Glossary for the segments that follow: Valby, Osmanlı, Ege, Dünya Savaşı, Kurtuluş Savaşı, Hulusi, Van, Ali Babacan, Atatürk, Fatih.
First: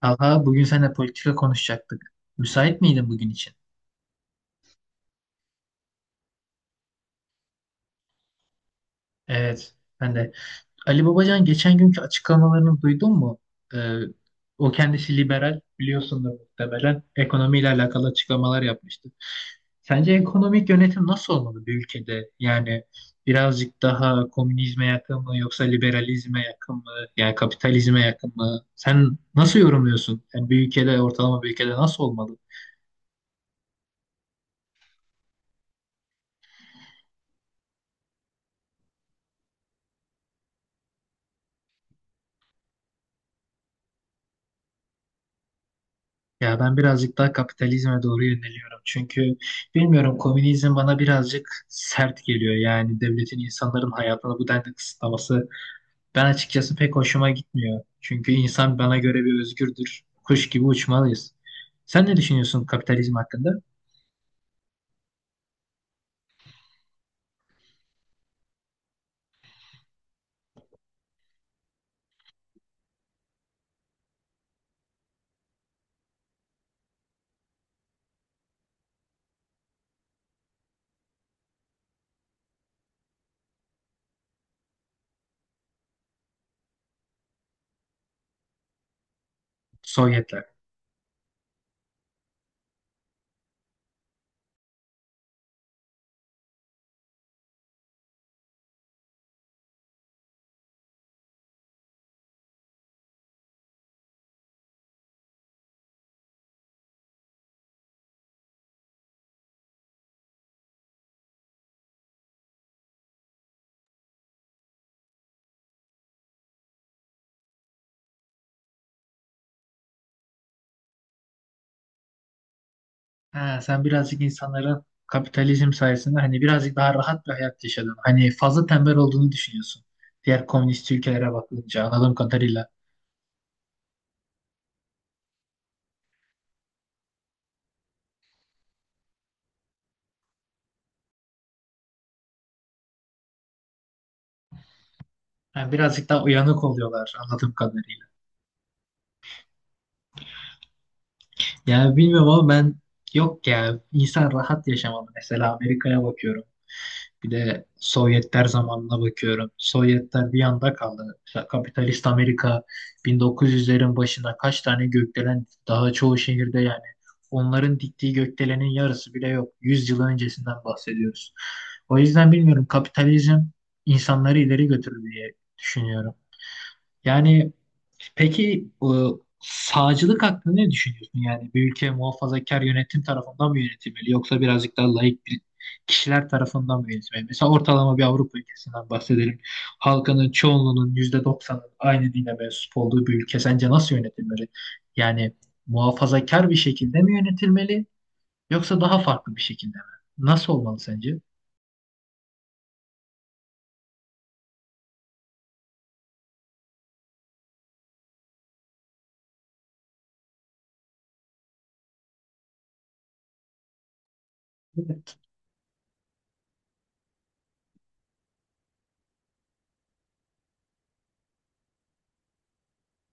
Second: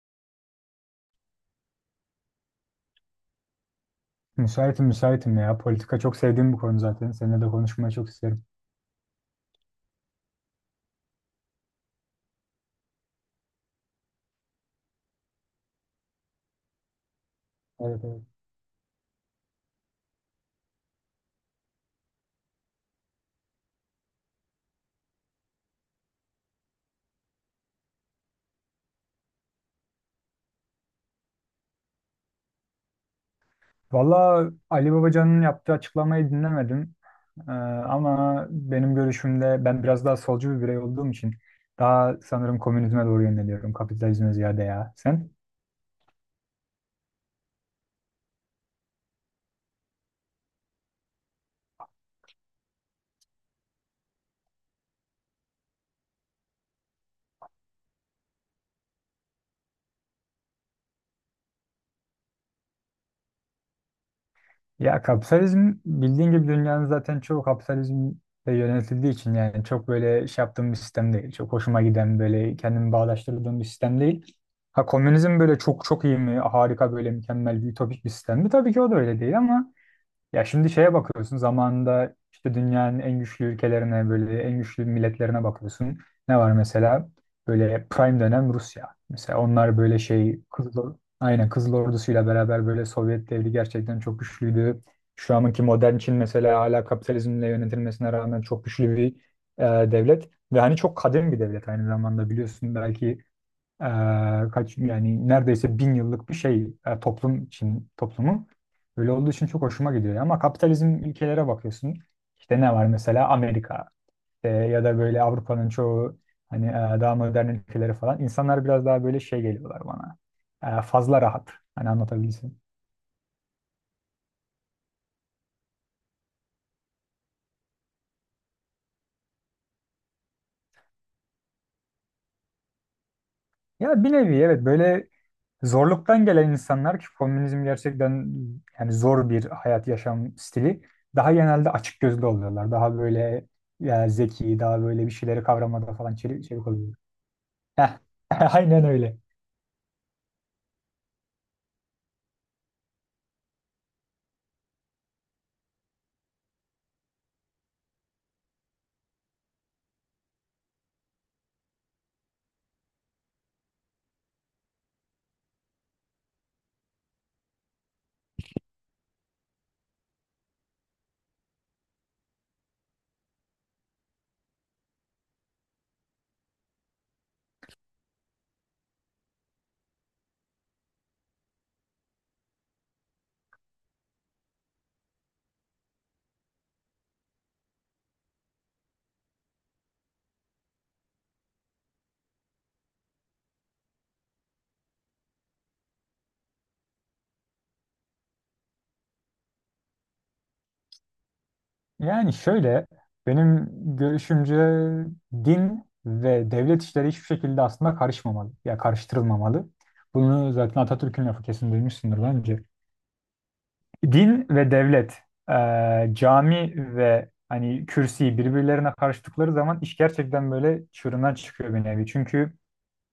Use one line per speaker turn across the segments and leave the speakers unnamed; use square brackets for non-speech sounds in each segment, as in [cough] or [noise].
Talha, bugün seninle politika konuşacaktık. Müsait miydin bugün için?
Müsaitim müsaitim ya. Politika çok sevdiğim bir konu zaten. Seninle de konuşmayı çok isterim.
Evet, ben de. Ali Babacan geçen günkü açıklamalarını duydun mu? Ee, O kendisi liberal, biliyorsundur muhtemelen. Ekonomiyle
Evet,
alakalı
evet.
açıklamalar yapmıştı. Sence ekonomik yönetim nasıl olmalı bir ülkede? Yani birazcık daha komünizme yakın mı yoksa liberalizme yakın mı? Yani kapitalizme yakın mı? Sen nasıl yorumluyorsun? Yani bir ülkede, ortalama bir ülkede nasıl olmalı?
Valla Ali Babacan'ın yaptığı açıklamayı dinlemedim. Ee, Ama benim görüşümde ben biraz daha solcu bir birey olduğum için daha sanırım komünizme doğru yöneliyorum. Kapitalizme ziyade ya. Sen?
Ya ben birazcık daha kapitalizme doğru yöneliyorum. Çünkü bilmiyorum, komünizm bana birazcık sert geliyor. Yani devletin insanların hayatını bu denli kısıtlaması ben açıkçası pek hoşuma gitmiyor. Çünkü insan bana göre bir özgürdür. Kuş gibi uçmalıyız. Sen ne düşünüyorsun kapitalizm hakkında?
Ya kapitalizm bildiğin gibi dünyanın zaten çoğu kapitalizmle yönetildiği için yani çok böyle şey yaptığım bir sistem değil. Çok hoşuma giden böyle kendimi bağdaştırdığım bir sistem değil. Ha, komünizm böyle çok çok iyi mi? Harika böyle mükemmel bir ütopik bir sistem mi? Tabii ki o da öyle değil ama ya şimdi şeye bakıyorsun zamanında işte dünyanın en güçlü ülkelerine böyle en güçlü milletlerine bakıyorsun. Ne var mesela? Böyle prime dönem Rusya. Mesela onlar böyle şey
Sovyetler.
Kızıl, aynen Kızıl Ordusu'yla beraber böyle Sovyet devri gerçekten çok güçlüydü. Şu anki modern Çin mesela hala kapitalizmle yönetilmesine rağmen çok güçlü bir devlet. Ve hani çok kadim bir devlet aynı zamanda biliyorsun belki e, kaç yani neredeyse bin yıllık bir şey toplum için toplumu. Öyle olduğu için çok hoşuma gidiyor. Ama kapitalizm ülkelere bakıyorsun. İşte ne var mesela Amerika ya da böyle Avrupa'nın çoğu hani daha modern ülkeleri falan. İnsanlar biraz daha böyle şey geliyorlar bana. Fazla rahat. Hani anlatabilsin.
Ha, sen birazcık insanların kapitalizm sayesinde hani birazcık daha rahat bir hayat yaşadın. Hani fazla tembel olduğunu düşünüyorsun. Diğer komünist ülkelere bakınca anladığım kadarıyla.
Ya bir nevi evet böyle zorluktan gelen insanlar ki komünizm gerçekten yani zor bir hayat yaşam stili daha genelde açık gözlü oluyorlar. Daha böyle ya zeki, daha böyle bir şeyleri
Yani
kavramada
birazcık
falan
daha
çevik,
uyanık
çevik oluyor.
oluyorlar anladığım
Heh,
kadarıyla.
[laughs] aynen öyle.
Yani bilmiyorum ama ben, yok ya, insan rahat yaşamalı. Mesela Amerika'ya bakıyorum. Bir de Sovyetler zamanına bakıyorum. Sovyetler bir yanda kaldı. Mesela kapitalist Amerika 1900'lerin başında kaç tane gökdelen daha çoğu şehirde yani onların diktiği gökdelenin yarısı bile yok. 100 yıl öncesinden bahsediyoruz. O yüzden bilmiyorum, kapitalizm insanları ileri götürür diye düşünüyorum. Yani peki sağcılık hakkında ne düşünüyorsun? Yani bir ülke muhafazakar yönetim tarafından mı yönetilmeli yoksa birazcık daha laik bir kişiler tarafından mı yönetilmeli? Mesela ortalama bir Avrupa ülkesinden bahsedelim. Halkının çoğunluğunun %90'ın aynı dine mensup olduğu bir ülke sence nasıl yönetilmeli? Yani muhafazakar bir şekilde mi yönetilmeli yoksa daha farklı bir şekilde mi? Nasıl olmalı sence?
Yani şöyle benim görüşümce din ve devlet işleri hiçbir şekilde aslında karışmamalı. Ya karıştırılmamalı. Bunu zaten Atatürk'ün lafı kesin duymuşsundur bence. Din ve devlet, cami ve hani kürsi birbirlerine karıştıkları zaman iş gerçekten böyle çığırından çıkıyor bir nevi. Çünkü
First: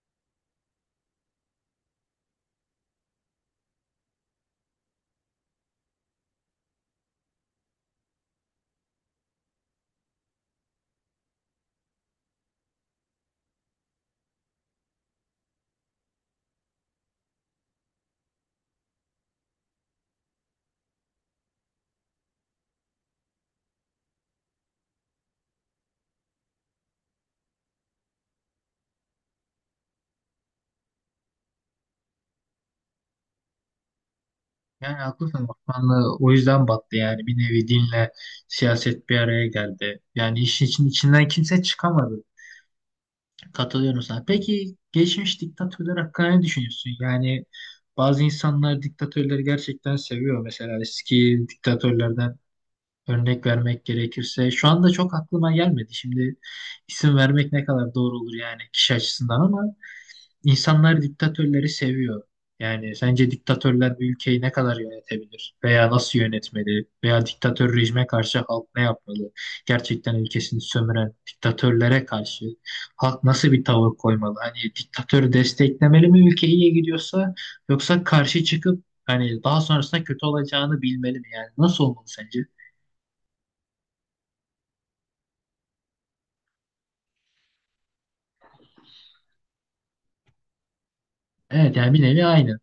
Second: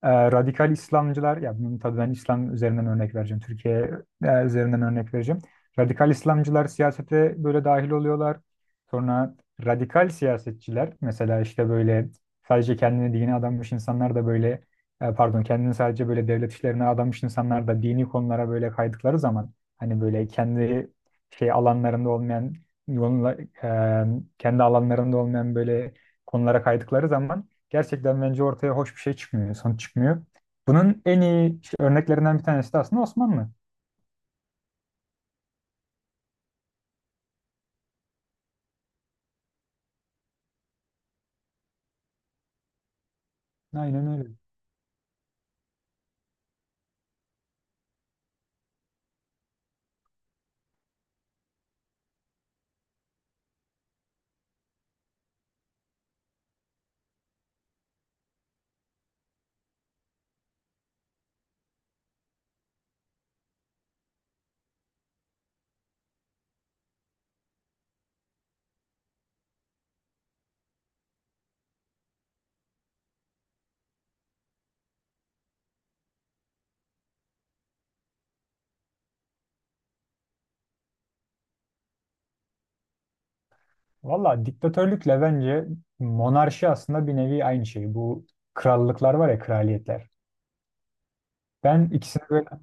radikal İslamcılar, ya bunun tabii ben İslam üzerinden örnek vereceğim, Türkiye üzerinden örnek vereceğim. Radikal İslamcılar siyasete böyle dahil oluyorlar. Sonra radikal siyasetçiler, mesela işte böyle sadece kendini dine adamış insanlar da böyle, pardon kendini sadece böyle devlet işlerine adamış insanlar da dini konulara böyle kaydıkları zaman, hani böyle kendi şey alanlarında olmayan, yolunla- e, kendi alanlarında olmayan böyle konulara kaydıkları zaman gerçekten bence ortaya hoş bir şey çıkmıyor, sonuç çıkmıyor. Bunun en iyi işte örneklerinden bir tanesi de aslında Osmanlı.
Yani haklısın, Osmanlı o yüzden battı, yani bir nevi dinle siyaset bir araya geldi. Yani işin için, içinden kimse çıkamadı. Katılıyorum
Aynen
sana.
öyle.
Peki geçmiş diktatörler hakkında ne düşünüyorsun? Yani bazı insanlar diktatörleri gerçekten seviyor. Mesela eski diktatörlerden örnek vermek gerekirse şu anda çok aklıma gelmedi. Şimdi isim vermek ne kadar doğru olur yani kişi açısından ama İnsanlar diktatörleri seviyor. Yani sence diktatörler bir ülkeyi ne kadar yönetebilir? Veya nasıl yönetmeli? Veya diktatör rejime karşı halk ne yapmalı? Gerçekten ülkesini sömüren diktatörlere karşı halk nasıl bir tavır koymalı? Hani diktatörü desteklemeli mi ülke iyiye gidiyorsa yoksa karşı çıkıp hani daha sonrasında kötü olacağını bilmeli mi? Yani nasıl olmalı sence?
Valla diktatörlükle bence monarşi aslında bir nevi aynı şey. Bu krallıklar var ya, kraliyetler.
Evet,
Ben
yani bir
ikisini
nevi
böyle
aynı.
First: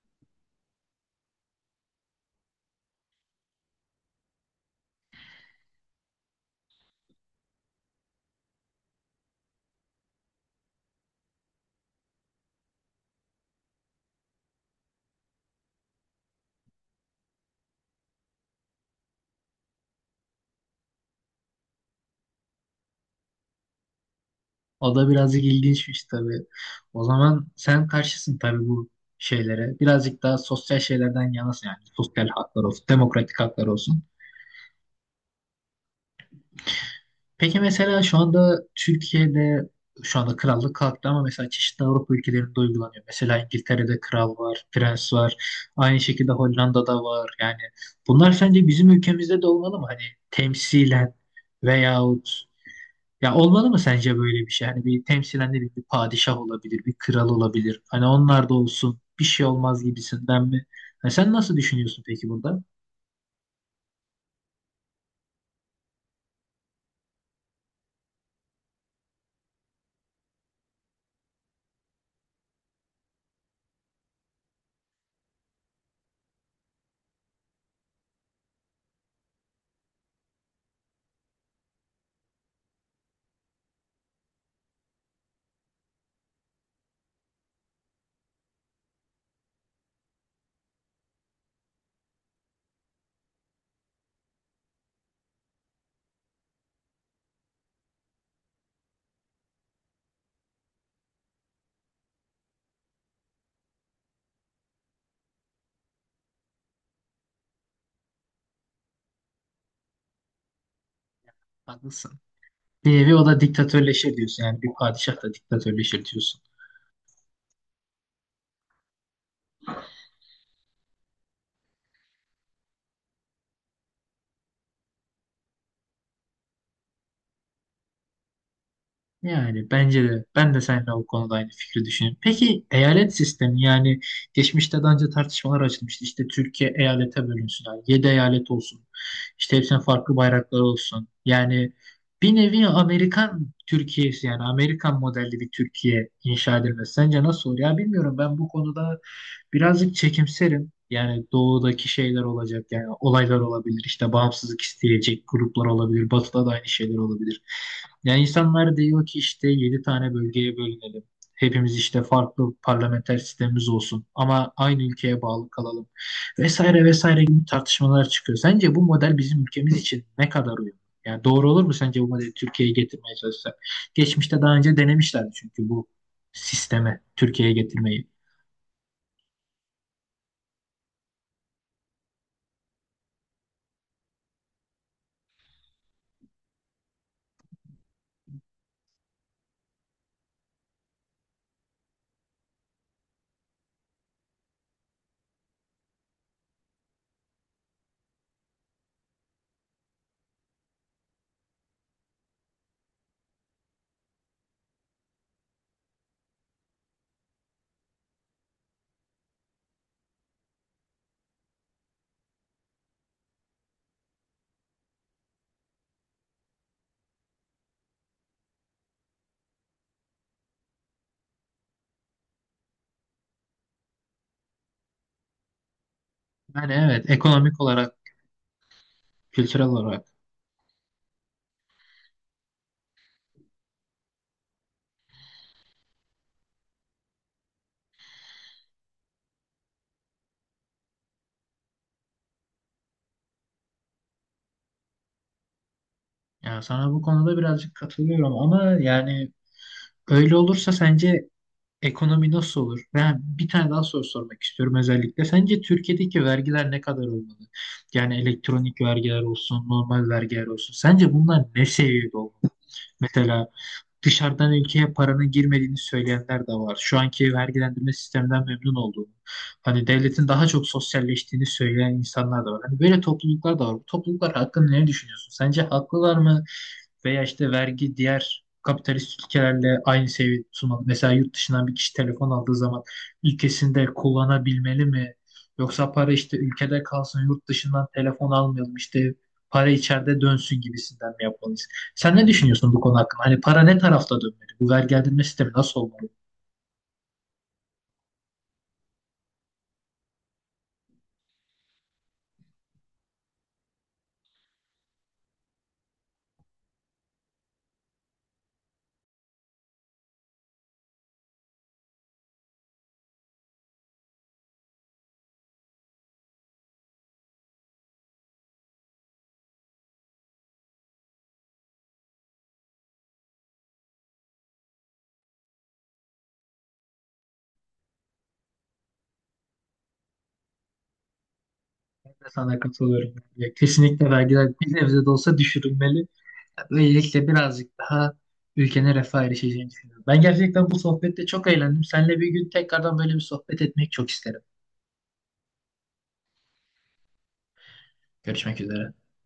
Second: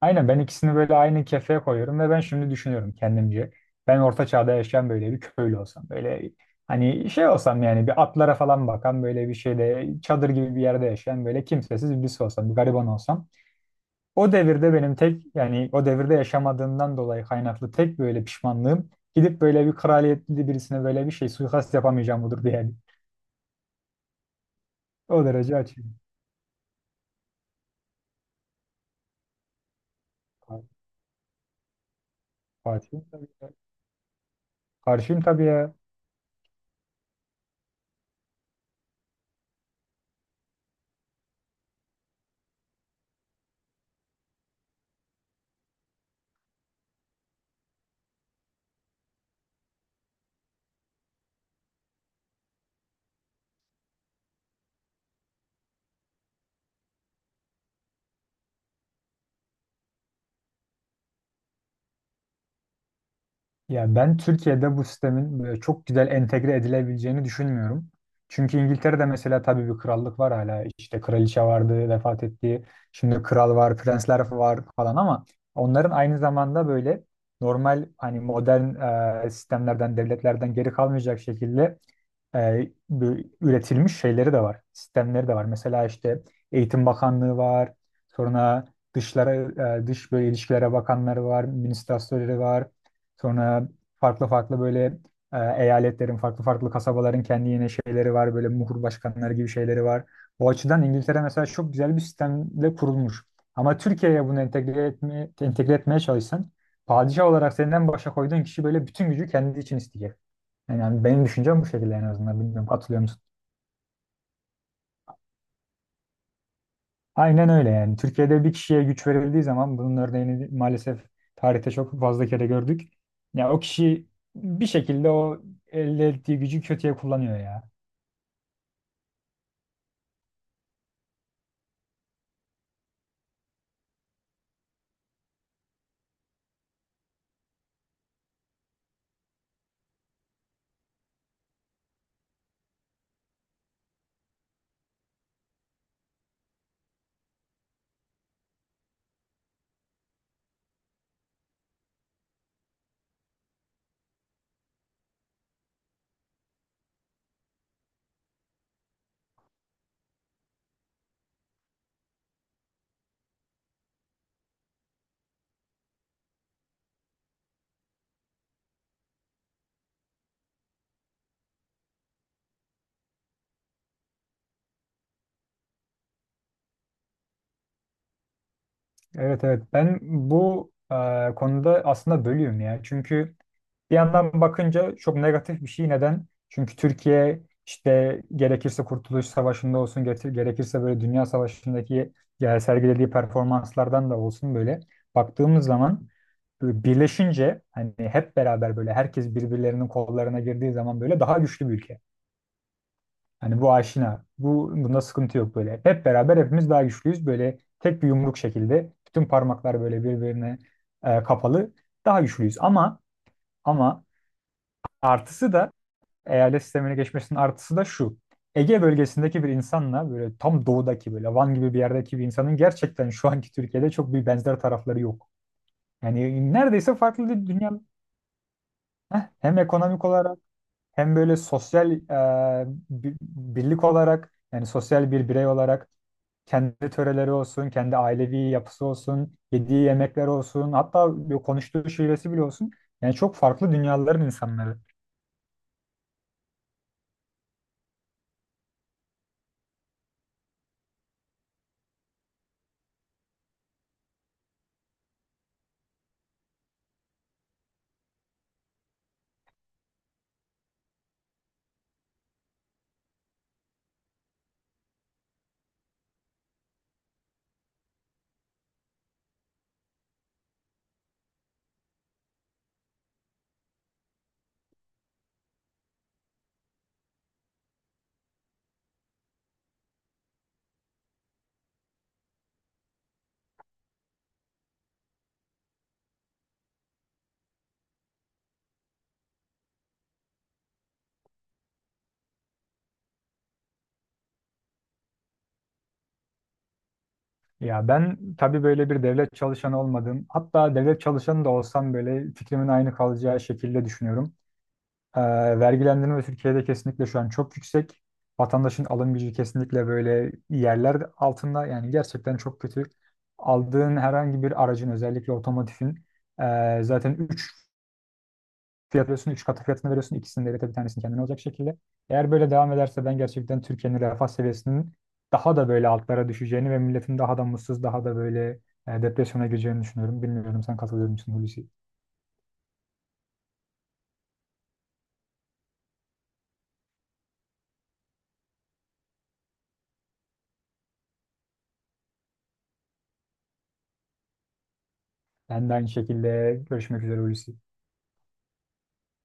aynen Ben ikisini böyle aynı kefeye koyuyorum ve ben şimdi düşünüyorum kendimce. Ben orta çağda yaşayan böyle bir köylü olsam, böyle hani şey olsam, yani bir atlara falan bakan böyle bir şeyde çadır gibi bir yerde yaşayan böyle kimsesiz birisi olsam, bir gariban olsam. O devirde benim tek yani o devirde yaşamadığımdan dolayı kaynaklı tek böyle pişmanlığım gidip böyle bir kraliyetli birisine böyle bir şey suikast yapamayacağım budur diye.
O da
O
birazcık
derece açığım.
ilginçmiş tabii. O zaman sen karşısın tabii bu şeylere. Birazcık daha sosyal şeylerden yanasın yani. Sosyal haklar olsun,
Fatih'im tabii
demokratik
ya.
haklar olsun.
Karşıyım tabii ya.
Peki mesela şu anda Türkiye'de, şu anda krallık kalktı ama mesela çeşitli Avrupa ülkelerinde uygulanıyor. Mesela İngiltere'de kral var, prens var. Aynı şekilde Hollanda'da var. Yani bunlar sence bizim ülkemizde de olmalı mı? Hani temsilen veyahut ya olmalı mı sence böyle bir şey? Hani bir temsilen ne bileyim, bir padişah olabilir, bir kral olabilir. Hani onlar da olsun, bir şey olmaz gibisinden mi? Ha, sen nasıl düşünüyorsun peki burada?
Ya ben Türkiye'de bu sistemin böyle çok güzel entegre edilebileceğini düşünmüyorum. Çünkü İngiltere'de mesela tabii bir krallık var hala. İşte kraliçe vardı, vefat etti. Şimdi kral var, prensler var falan ama onların aynı zamanda böyle normal hani modern sistemlerden, devletlerden geri kalmayacak şekilde bu üretilmiş şeyleri de var. Sistemleri de var. Mesela işte Eğitim Bakanlığı var. Sonra dışlara, dış böyle ilişkilere bakanları var, ministrasörleri var. Sonra farklı farklı böyle e, eyaletlerin, farklı farklı kasabaların kendi yine şeyleri var. Böyle muhur başkanları gibi şeyleri var. O açıdan İngiltere mesela çok güzel bir sistemle kurulmuş. Ama Türkiye'ye bunu entegre etmeye çalışsan padişah olarak senden başa koyduğun kişi böyle bütün gücü kendi için isteyecek. Yani benim düşüncem bu şekilde en
Haklısın.
azından. Bilmiyorum
Bir
katılıyor
nevi o da diktatörleşir diyorsun. Yani bir padişah da diktatörleşir diyorsun.
aynen öyle yani. Türkiye'de bir kişiye güç verildiği zaman bunun örneğini maalesef tarihte çok fazla kere gördük. Ya o kişi bir şekilde o elde ettiği gücü kötüye kullanıyor ya.
Yani bence de, ben de seninle o konuda aynı fikri düşünüyorum. Peki eyalet sistemi, yani geçmişte daha önce tartışmalar açılmıştı. İşte Türkiye eyalete bölünsün. Yani 7 eyalet olsun. İşte hepsinin farklı bayrakları olsun. Yani bir nevi Amerikan Türkiye'si, yani Amerikan modelli bir Türkiye inşa edilmesi. Sence nasıl olur? Ya bilmiyorum, ben bu konuda birazcık çekimserim. Yani doğudaki şeyler olacak, yani olaylar olabilir, işte bağımsızlık isteyecek gruplar olabilir, batıda da aynı şeyler olabilir. Yani insanlar diyor ki işte 7 tane bölgeye bölünelim. Hepimiz işte farklı parlamenter sistemimiz olsun ama aynı ülkeye bağlı kalalım vesaire vesaire gibi tartışmalar çıkıyor. Sence bu model bizim ülkemiz için ne kadar uyumlu? Yani doğru olur mu sence bu modeli Türkiye'ye getirmeye çalışsak? Geçmişte daha önce denemişlerdi çünkü bu sisteme Türkiye'ye getirmeyi.
Evet, evet ben bu konuda aslında bölüyorum ya. Çünkü bir yandan bakınca çok negatif bir şey. Neden? Çünkü Türkiye işte gerekirse Kurtuluş Savaşı'nda olsun getir, gerekirse böyle Dünya Savaşı'ndaki ya sergilediği performanslardan da olsun böyle baktığımız zaman böyle birleşince hani hep beraber böyle herkes birbirlerinin kollarına girdiği zaman böyle daha güçlü bir ülke. Hani bu aşina. Bunda sıkıntı yok böyle. Hep beraber hepimiz daha güçlüyüz. Böyle tek bir yumruk şekilde. Bütün parmaklar böyle birbirine kapalı. Daha güçlüyüz. Ama artısı da eyalet sistemine geçmesinin artısı da şu. Ege bölgesindeki bir insanla böyle tam doğudaki böyle Van gibi bir yerdeki bir insanın gerçekten şu anki Türkiye'de çok bir benzer tarafları yok. Yani
Yani
neredeyse
evet,
farklı bir
ekonomik
dünya.
olarak,
Heh, hem
kültürel olarak.
ekonomik olarak hem böyle sosyal birlik olarak yani sosyal bir birey olarak kendi töreleri olsun, kendi ailevi yapısı olsun, yediği yemekler olsun, hatta bir konuştuğu şivesi bile olsun. Yani çok farklı dünyaların insanları.
Yani sana bu konuda birazcık katılıyorum ama yani öyle olursa sence ekonomi nasıl olur? Ben bir tane daha soru sormak istiyorum özellikle. Sence Türkiye'deki vergiler ne kadar olmalı? Yani elektronik vergiler olsun, normal vergiler olsun. Sence bunlar ne seviyede olmalı? Mesela dışarıdan ülkeye paranın girmediğini söyleyenler de var. Şu anki vergilendirme sisteminden memnun olduğunu, hani devletin daha çok sosyalleştiğini söyleyen insanlar da var. Hani böyle topluluklar da var. Bu topluluklar hakkında ne düşünüyorsun? Sence haklılar mı? Veya işte vergi diğer kapitalist ülkelerle aynı seviyede tutulmalı. Mesela yurt dışından bir kişi telefon aldığı zaman ülkesinde kullanabilmeli mi? Yoksa para işte ülkede kalsın, yurt dışından telefon almayalım, işte para içeride dönsün gibisinden mi yapmalı? Sen ne düşünüyorsun bu konu hakkında? Hani para ne tarafta dönmeli? Bu vergilendirme sistemi nasıl olmalı?
Ya ben tabii böyle bir devlet çalışanı olmadım. Hatta devlet çalışanı da olsam böyle fikrimin aynı kalacağı şekilde düşünüyorum. Ee, Vergilendirme Türkiye'de kesinlikle şu an çok yüksek. Vatandaşın alım gücü kesinlikle böyle yerler altında. Yani gerçekten çok kötü. Aldığın herhangi bir aracın özellikle otomotivin zaten 3 katı fiyatını veriyorsun. İkisini de bir tanesini kendine olacak şekilde. Eğer böyle devam ederse ben gerçekten Türkiye'nin refah seviyesinin daha da böyle altlara düşeceğini ve milletin daha da mutsuz, daha da böyle depresyona gireceğini düşünüyorum. Bilmiyorum sen katılıyor musun, Hulusi?
Ben de sana katılıyorum. Ya kesinlikle vergiler bir nebze de olsa düşürülmeli. Böylelikle birazcık daha ülkenin refaha erişeceğini düşünüyorum. Ben gerçekten bu sohbette çok eğlendim. Seninle bir gün tekrardan böyle bir sohbet etmek çok isterim.
Ben de aynı şekilde görüşmek üzere, Hulusi.
Görüşmek üzere.